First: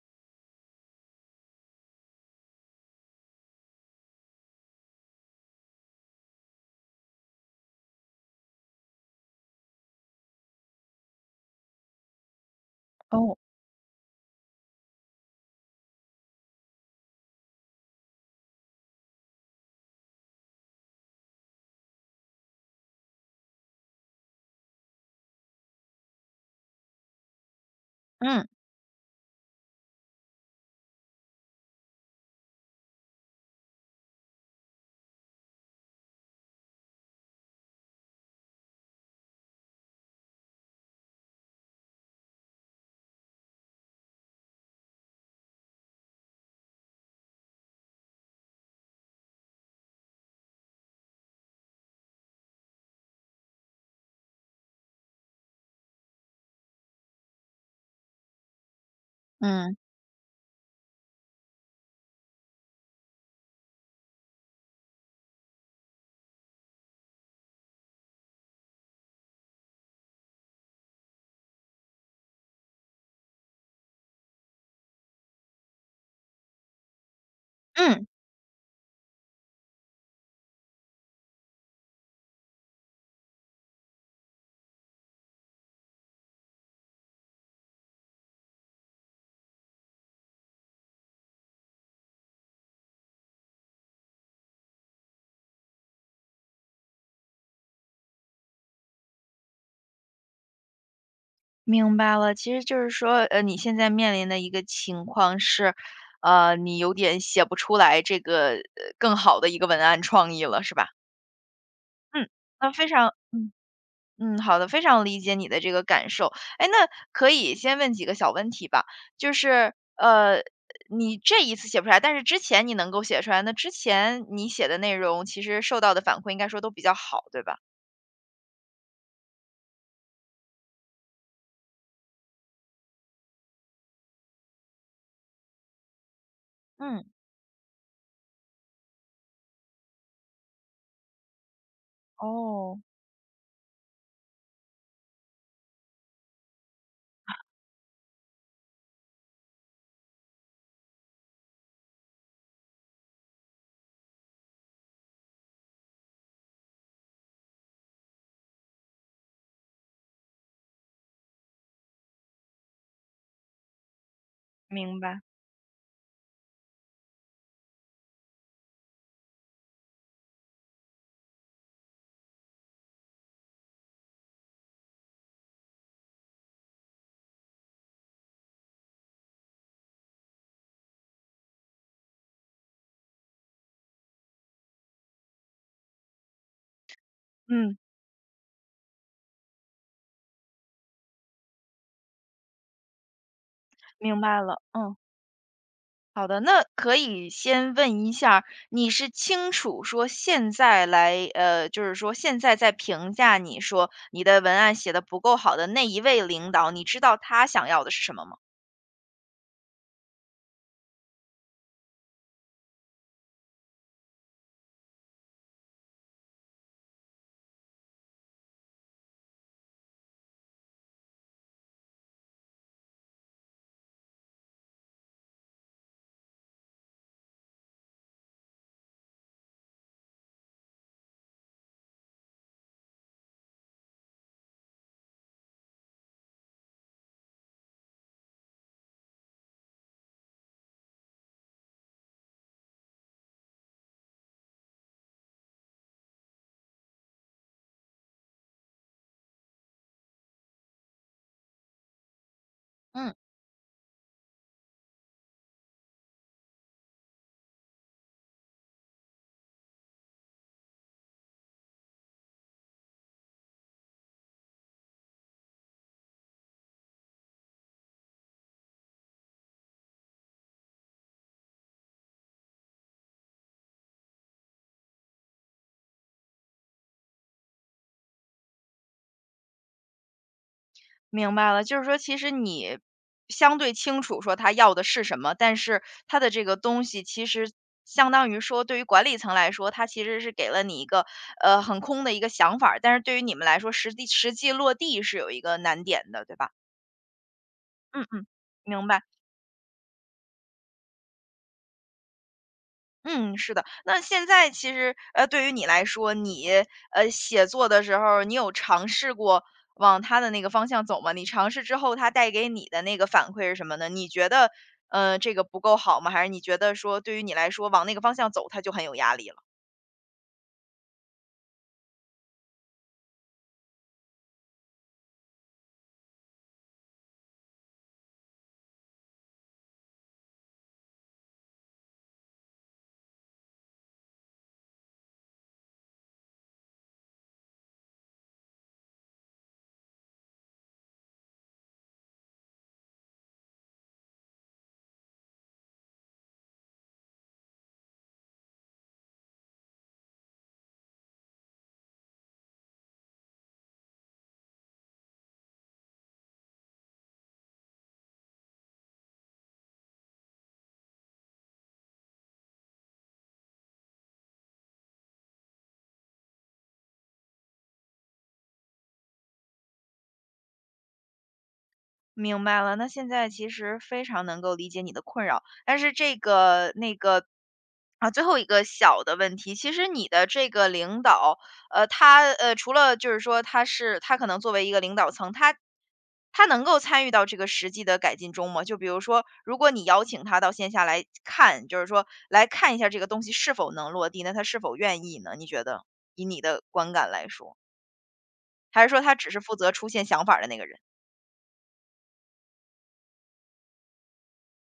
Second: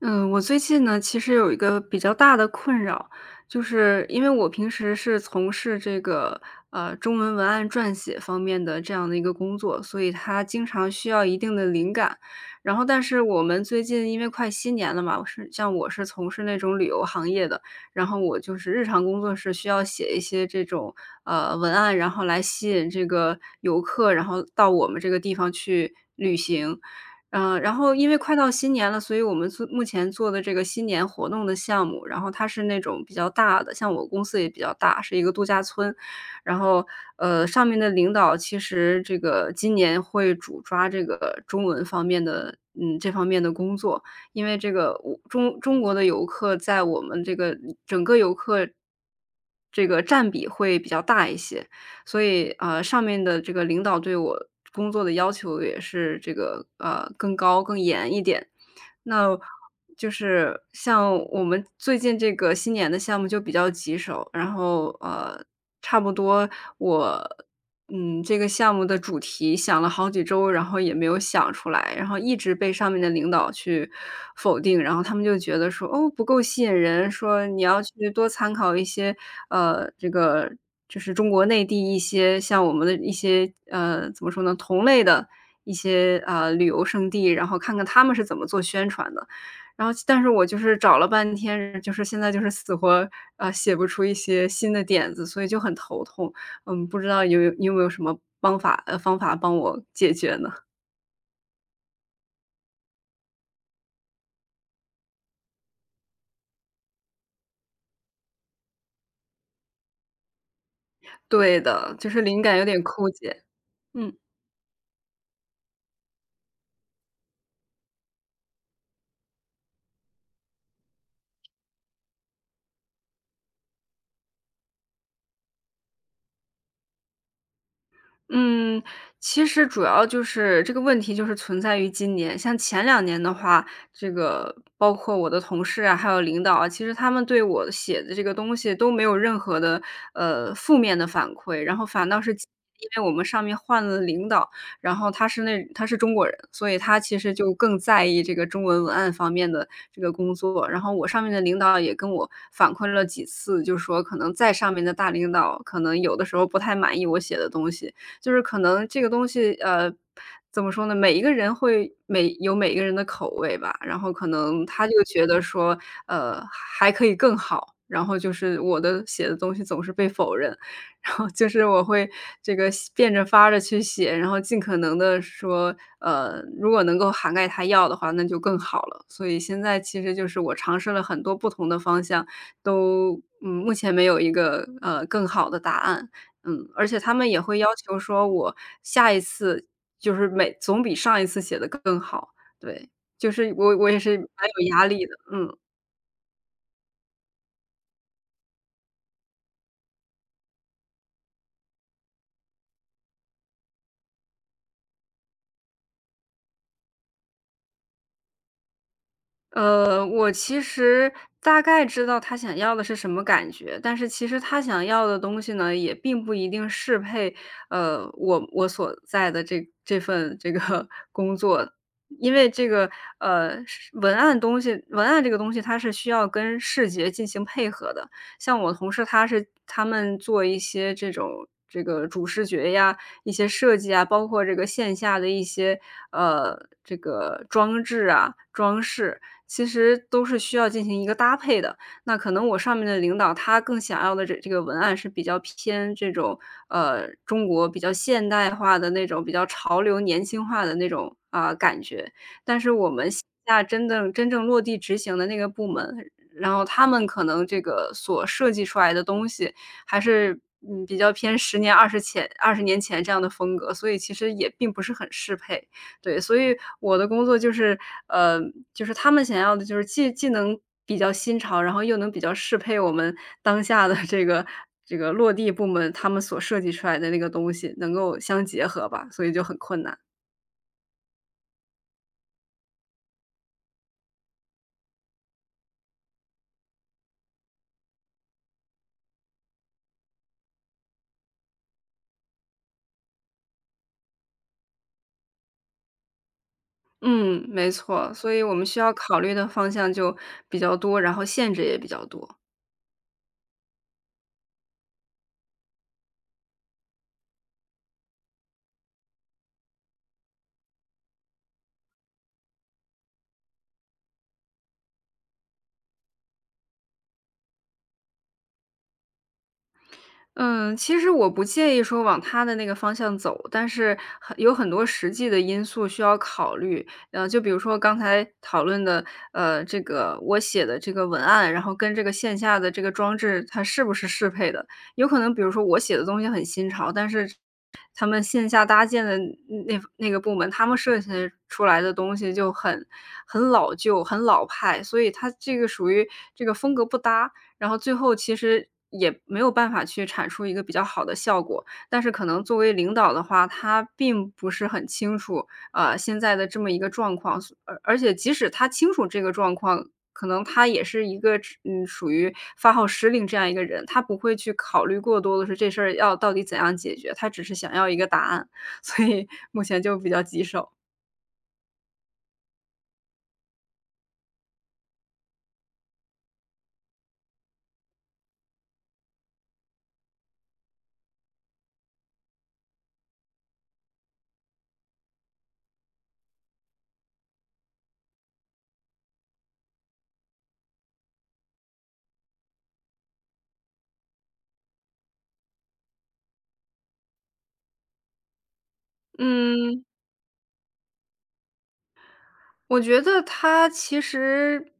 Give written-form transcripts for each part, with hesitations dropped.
嗯，我最近呢，其实有一个比较大的困扰，就是因为我平时是从事这个中文文案撰写方面的这样的一个工作，所以它经常需要一定的灵感。然后，但是哦，我们最近因为快新年了嘛，我是从事那种旅游行业的，然后我就是日常工作是需要写一些这种文案，然后来吸引这个游客，然后到我们这个地方去旅行。嗯，然后因为快嗯到新年了，所以我们目前做的这个新年活动的项目，然后它是那种比较大的，像我公司也比较大，是一个度假村。然后，上面的领导其实这个今年会主抓这个中文方面的，嗯，这方面的工作，因为这个我中国的游客在我们这个整个游客这个占比会比较大一些。所以，上面的这个领导对我工作的要求也是这个，更高更严一点。那嗯就是像我们最近这个新年的项目就比较棘手，然后差不多我这个项目的主题想了好几周，然后也没有想出来，然后一直被上面的领导去否定，然后他们就觉得说："哦，不够吸引人，说你要嗯，去多参考一些这个就是中国内地一些像我们的一些怎么说呢，同类的一些，旅游胜地，然后看看他们是怎么做宣传的。然后但是我就是找了半天，就是现在就是死活，写不出一些新的点子，所以就很头痛。嗯，不知道有你有没有什么方法方法帮我解决呢？明白了。其实就是说，你现在面临的一个情况是，你有点写不出来这个更好的一个文案创意了，是吧？对的，就是嗯，灵感有那点非枯常，竭，嗯嗯。嗯，好的，非常理解你的这个感受。哎，那可以先问几个小问题吧，就是你这一次写不出来，但是之前你能够写出来，那之前你写的内容其实受到的反馈应该说都比较好，对吧？嗯，其实主要就是这个问题就是存在于今年。像前两年的话，这个包括我的同事啊，还有领导啊，其实嗯，他们对我写的这个东西都没有任何的，负面的反馈。然后反倒是哦，因为我们上面换了领导，然后那他是中国人，所以他其实就更在意这个中文文案方面的这个工作。然后我上面的领导也跟我反馈了几次，就说可能在上面的大领导，可能有的时候不太满意我写的东西。就是可能这个东西，怎么说呢？每一个人会每一个人的口味吧，然后可能他就明白。觉得说，还可以更好，然后就是我的写的东西总是被否认，然后就是我会这个写变着法儿的去写，然后尽可能的说，如果能够涵盖他要的话，那就更好了。所以现在其实就是我尝试了很多不同的方向，都目前没有一个，更好的答案。嗯，而且他们也会要嗯，求说我下一次就是总比上一次写的更好，对，就是我也是明白蛮了，有压嗯，力的，嗯。好的，那可以先问一下儿你是清楚说现在来，就是说现在在评价你说你的文案写的不够好的那一位领导，你知道他想要的是什么吗？我其实大概知道他想要的是什么感觉，但是其实他想要的东西呢，也并不一定适配，我所在的这份这个 工作。因为这个呃，文案东西，文案这个东西它是需要跟视觉进行配合的。像我同事，他们做一些这种这个主视觉呀、一些设计啊，包括这个线下的一些呃这个装置啊、装饰，其实都是需要进行一个搭配的。那可能我上面的领导他更想要的这个文案是比较偏这种，中国比较现代化的那种比较潮流年轻化的那种，啊，感觉。但是我们嗯，线下真正落地执行的那个部门，然后他们可能这个所设计出来的东西还是，嗯，比较偏十年、二十年前这样的风格，所以其实也并不是很适配。对，所以我的工作就是，呃，就是他们想要的就是既能比较新潮，然后又能比较适配我们当下的这个落地部门，他们所设计出来的那个东西能够相结合吧，所以就很困难。明白了，就是说其实你相对清楚说他要的是什么，但是他的这个东西其实相当于说对于管理层来说，他其实是给了你一个很空的一个想法儿，但是对于你们来说，实际实际落地是有一个难点的，对吧？嗯，没嗯错，嗯，所以我们需明要白。考虑的方向就比较多，然后限制也比较多。嗯，是的。那现在其实，对于你来说，你写作的时候儿你有尝试过往他的那个方向走吗？你尝试之后，他带给你的那个反馈是什么呢？你觉得，这个不够好吗？还是你觉得说，对于你来说，往那个方向走，它就很有压力了？嗯，其实我不介意说往他的那个方向走，但是很多实际的因素需要考虑。呃，就比如说刚才讨论的，这个我写的这个文案，然后跟这个线下的这个装置，它是不是适配的？有可能，比如说我写的东西很新潮，但是他们线下搭建的那个部门，他们设计出来的东西就很老旧、很老派，所以它这个属于这个风格不搭。然后最后其实也没有办法去产出一个比较好的效果。但是可能作为领导的话，他并不是很清楚，现在的这么一个状况，而且即使他清楚这个状况，可能他也是一个属于发号施令这样一个人，他不会去考虑过多的是这事儿要到底怎样解决，他只是想要一个答案，所以目前就比较棘手。明白了，那现在其实非常能够理解你的困扰，但是这个那个啊，最后一个小的问题，其实你的这个领导，他除了就是说他是他可能作为一个领导层，他能够参与到这个实际的改进中吗？就比如说，如果你邀请他到线下来看，就是说来看一下这个东西是否能落地，那他是否愿意呢？你觉得以你的观感来说，还是说他只是负责嗯。出现想法儿的那个人？我觉得他其实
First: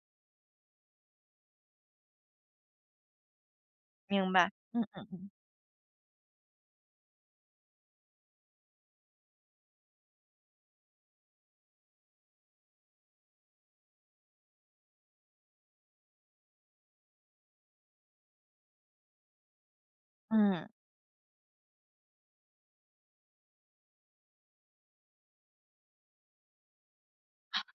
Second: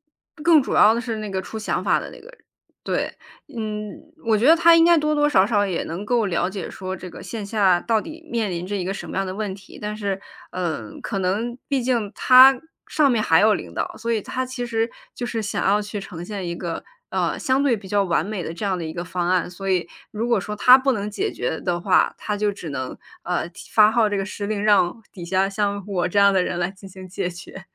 更主要的是那个出想法的那个人对。嗯，明我觉白，得他应该嗯多多少少也能够了解说这个线下到底面临着一个什么样的问题，但是，嗯，可能毕竟他上面还有领导，所以他其实就是想要去呈现一个，相对比较完美的这样的一个方案。所以如果说嗯。他不能解决的话，他就只能，发号这个施令，让底下像我这样的人来进行解决。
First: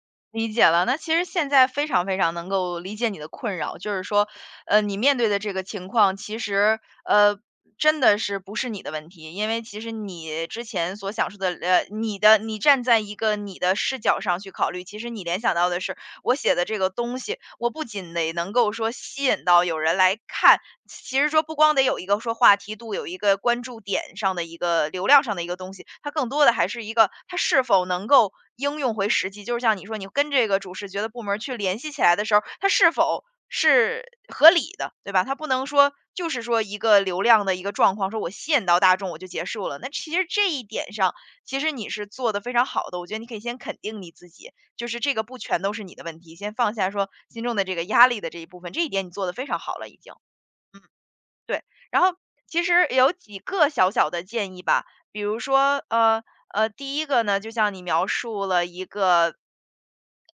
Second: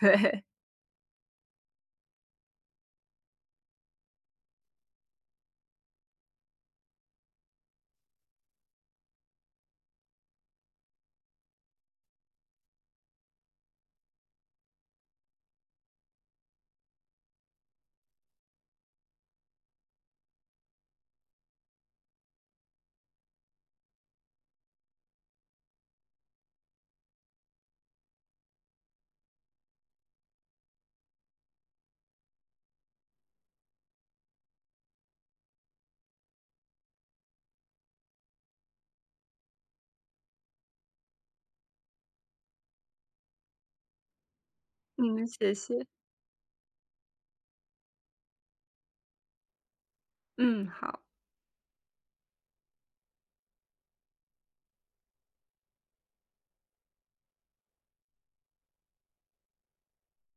对，理解了，那其实现在非常非常能够理解你的困扰，就是说，你面对的这个情况，其实真的是不是你的问题，因为其实你之前所想说的，你的你站在一个你的视角上去考虑，其实你联想到的是，我写的这个东西，我不仅得能够说吸引到有人来看，其实说不光得有一个说话题度，有一个关注点上的一个流量上的一个东西，它更多的还是一个它是否能够应用回实际。就是像你说，你跟这个主视觉的部门儿去联系起来的时候，它是否是合理的，对吧？它不能说就是说一个流量的一个状况，说我吸引到大众我就结束了。那其实这一点上，其实你是做的非常好的，我觉得你可以先肯定你自己，就是这个嗯，不谢全都谢，是你的问题，先放下说心中的这个压力的这一部分，这一点你做的非常好了已经。嗯，嗯，好，对。然后其实有几个小小的建议吧，比如说，第一个呢，就像你描述了一个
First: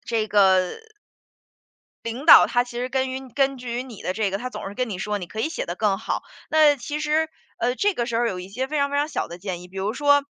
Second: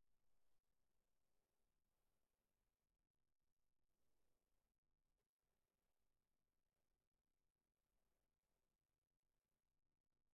这个领导他其实根据于你的这个，他总是跟你说你可以写得更好。那其实，这个时候有一些非常非常小的建议，比如说，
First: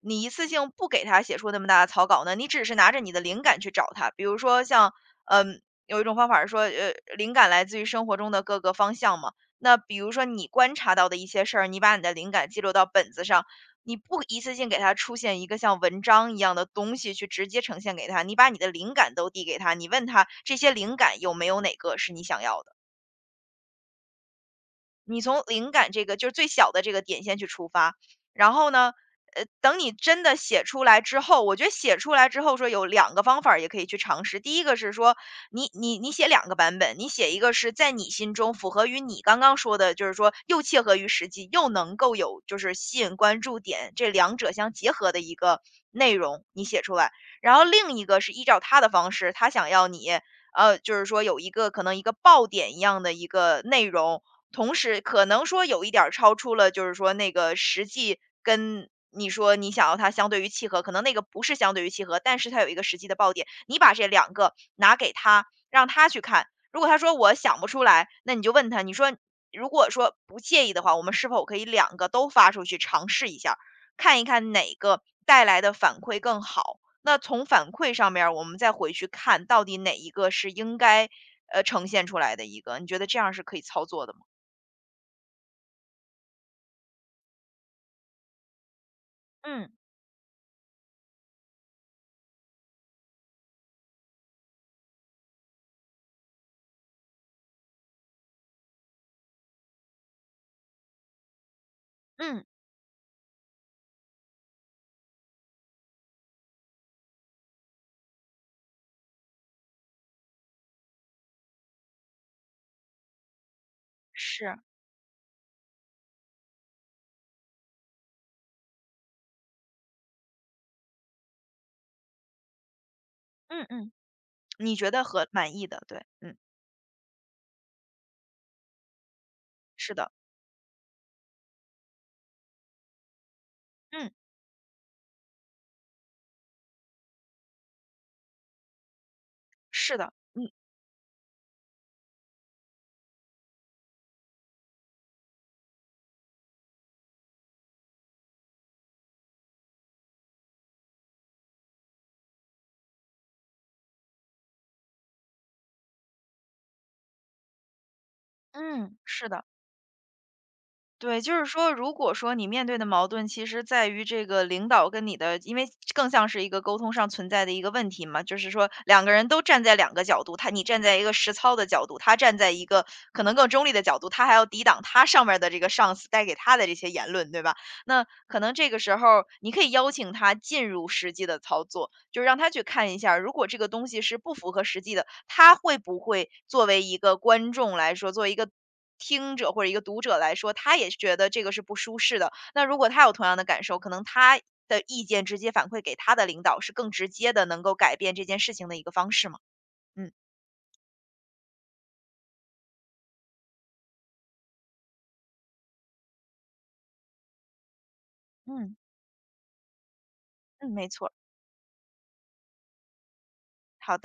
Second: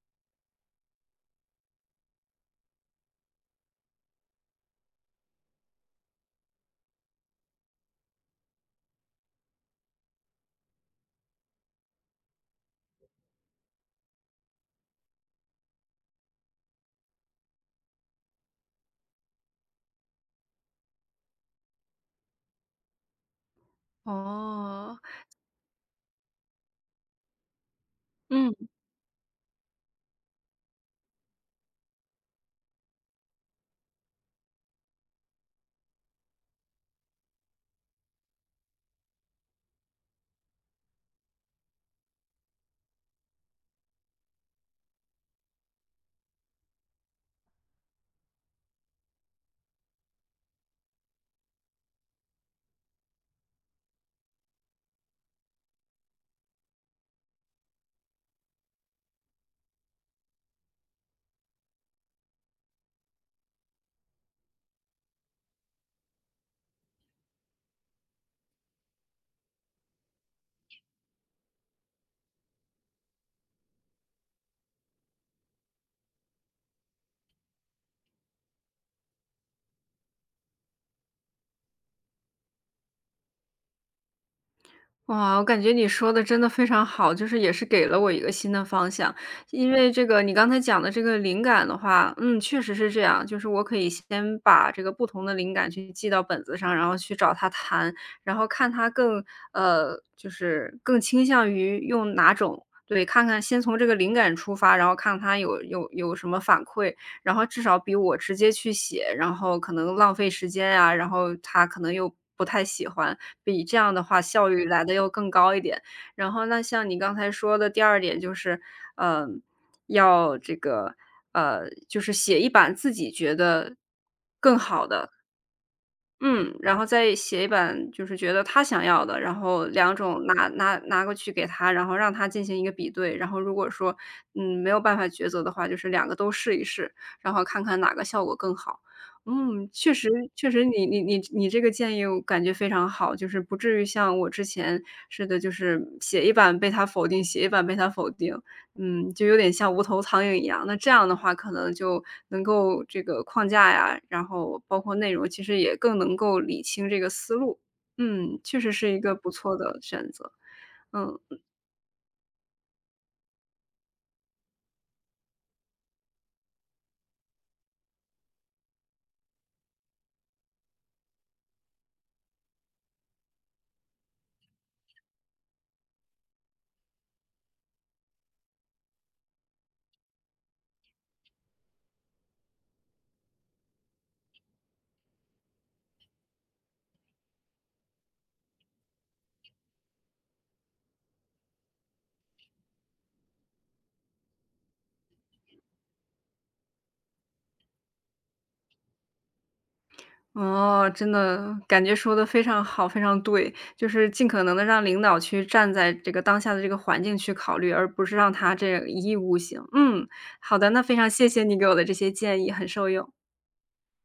你一次性不给他写出那么大的草稿呢，你只是拿着你的灵感去找他。比如说像，嗯，有一种方法是说，灵感来自于生活中的各个方向嘛。那比如说你观察到的一些事儿，你把你的灵感记录到本子上，你不一次性给它出现一个像文章一样的东西去直接呈现给他，你把你的灵感都递给他，你问他这些灵感有没有哪个是你想要的。哦，你从灵感这个就是最小的这个点先去出发，然嗯。后呢，等你真的写出来之后，我觉得写出来之后说有两个方法儿也可以去尝试。第一个是说，你写两个版本，你写一个是在你心中符合于你刚刚说的，就是说又切合于实际，又能够有就是吸引关注点，这两者相结合的一个内容你写出来。然后另一个是依照他的方式，他想要你，就是说有一个可能一个爆点一样的一个内容，同时可能说有一点儿超出了，就是说那个实际跟你说你想要它相对于契合，可能那个不是相对于契合，但是它有一个实际的爆点。你把这两个拿给他，让他去看。如果他说我想不出来，那你就问他，你说如果说不介意的话，我们是否可以两个都发出去尝试一下儿看一看哪个带来的反馈更好？那从反馈上面儿我们再回去看到底哪一个是应该呈现出来的一个，你觉得这样是可以操作的吗？哇，我感觉你说的真的非常好，就是也是给了我一个新的方向。嗯，因为这个你刚才讲的这个灵感的话，嗯，确实是这样，就是我可以先把这个不同的灵感去记到本子上，然后去找他谈，然后看他更就是更倾向于用哪嗯，种。对，看看先从这个灵感出发，然后看他有什么反馈，然后至少比我直接去写，然后可能浪费时间啊，然后他可能又不太喜欢，比这样的话效是，率来的又更高一点。然后那像你刚才说的第二点就是，呃，要这个，就是写一版自己觉嗯得嗯，更你好觉得的和满意的，对，嗯，嗯，然后再写一版就是觉得他想要的，然后两是的，种拿过去给他，然后让他进行一个比对，然后如果说，嗯，嗯，没有办法抉择的话，就是两个都试一试，然后看看哪个效果更好。嗯，是的，确嗯，实你你这个建议我感觉非常好，就是不至于像我之前似的，就是写一版被他否定，写一版被他否定。嗯，就有点像无头苍蝇一样。那这样的话，可能就能够这个框架呀，然后包括内容，其实也更能够理清这个思路。嗯，确实是嗯，一个是不的。错的选择。嗯，对，就是说，如果说你面对的矛盾，其实在于这个领导跟你的，因为更像是一个沟通上存在的一个问题嘛，就是说两个人都站在两个角度，他你站在一个实操的角度，他站在一个可能更中立的角度，他还要抵挡他上面儿的这个上司带给他的这些言论，对吧？那可能这个时候儿你可以邀请他进入实际的操作，就让他去看一下儿如果这个东西是不符合实际的，他会不会作为一个观众来说，作为一个听者或者一个读者来说，他也觉得这个是不舒适的。那如果他有同样的感受，可能他的意见直接反馈给他的领导，是更直接的能够改变这件事情的一个方式嘛。嗯。哦，真的感觉说的非常好，非常对，就是尽可能的让领导去站在这个当下的这个环境去考虑，而不是让他嗯。这一意孤行。嗯，好的，嗯，那没非错常儿，谢谢你给我的这些建议，很受用。好的。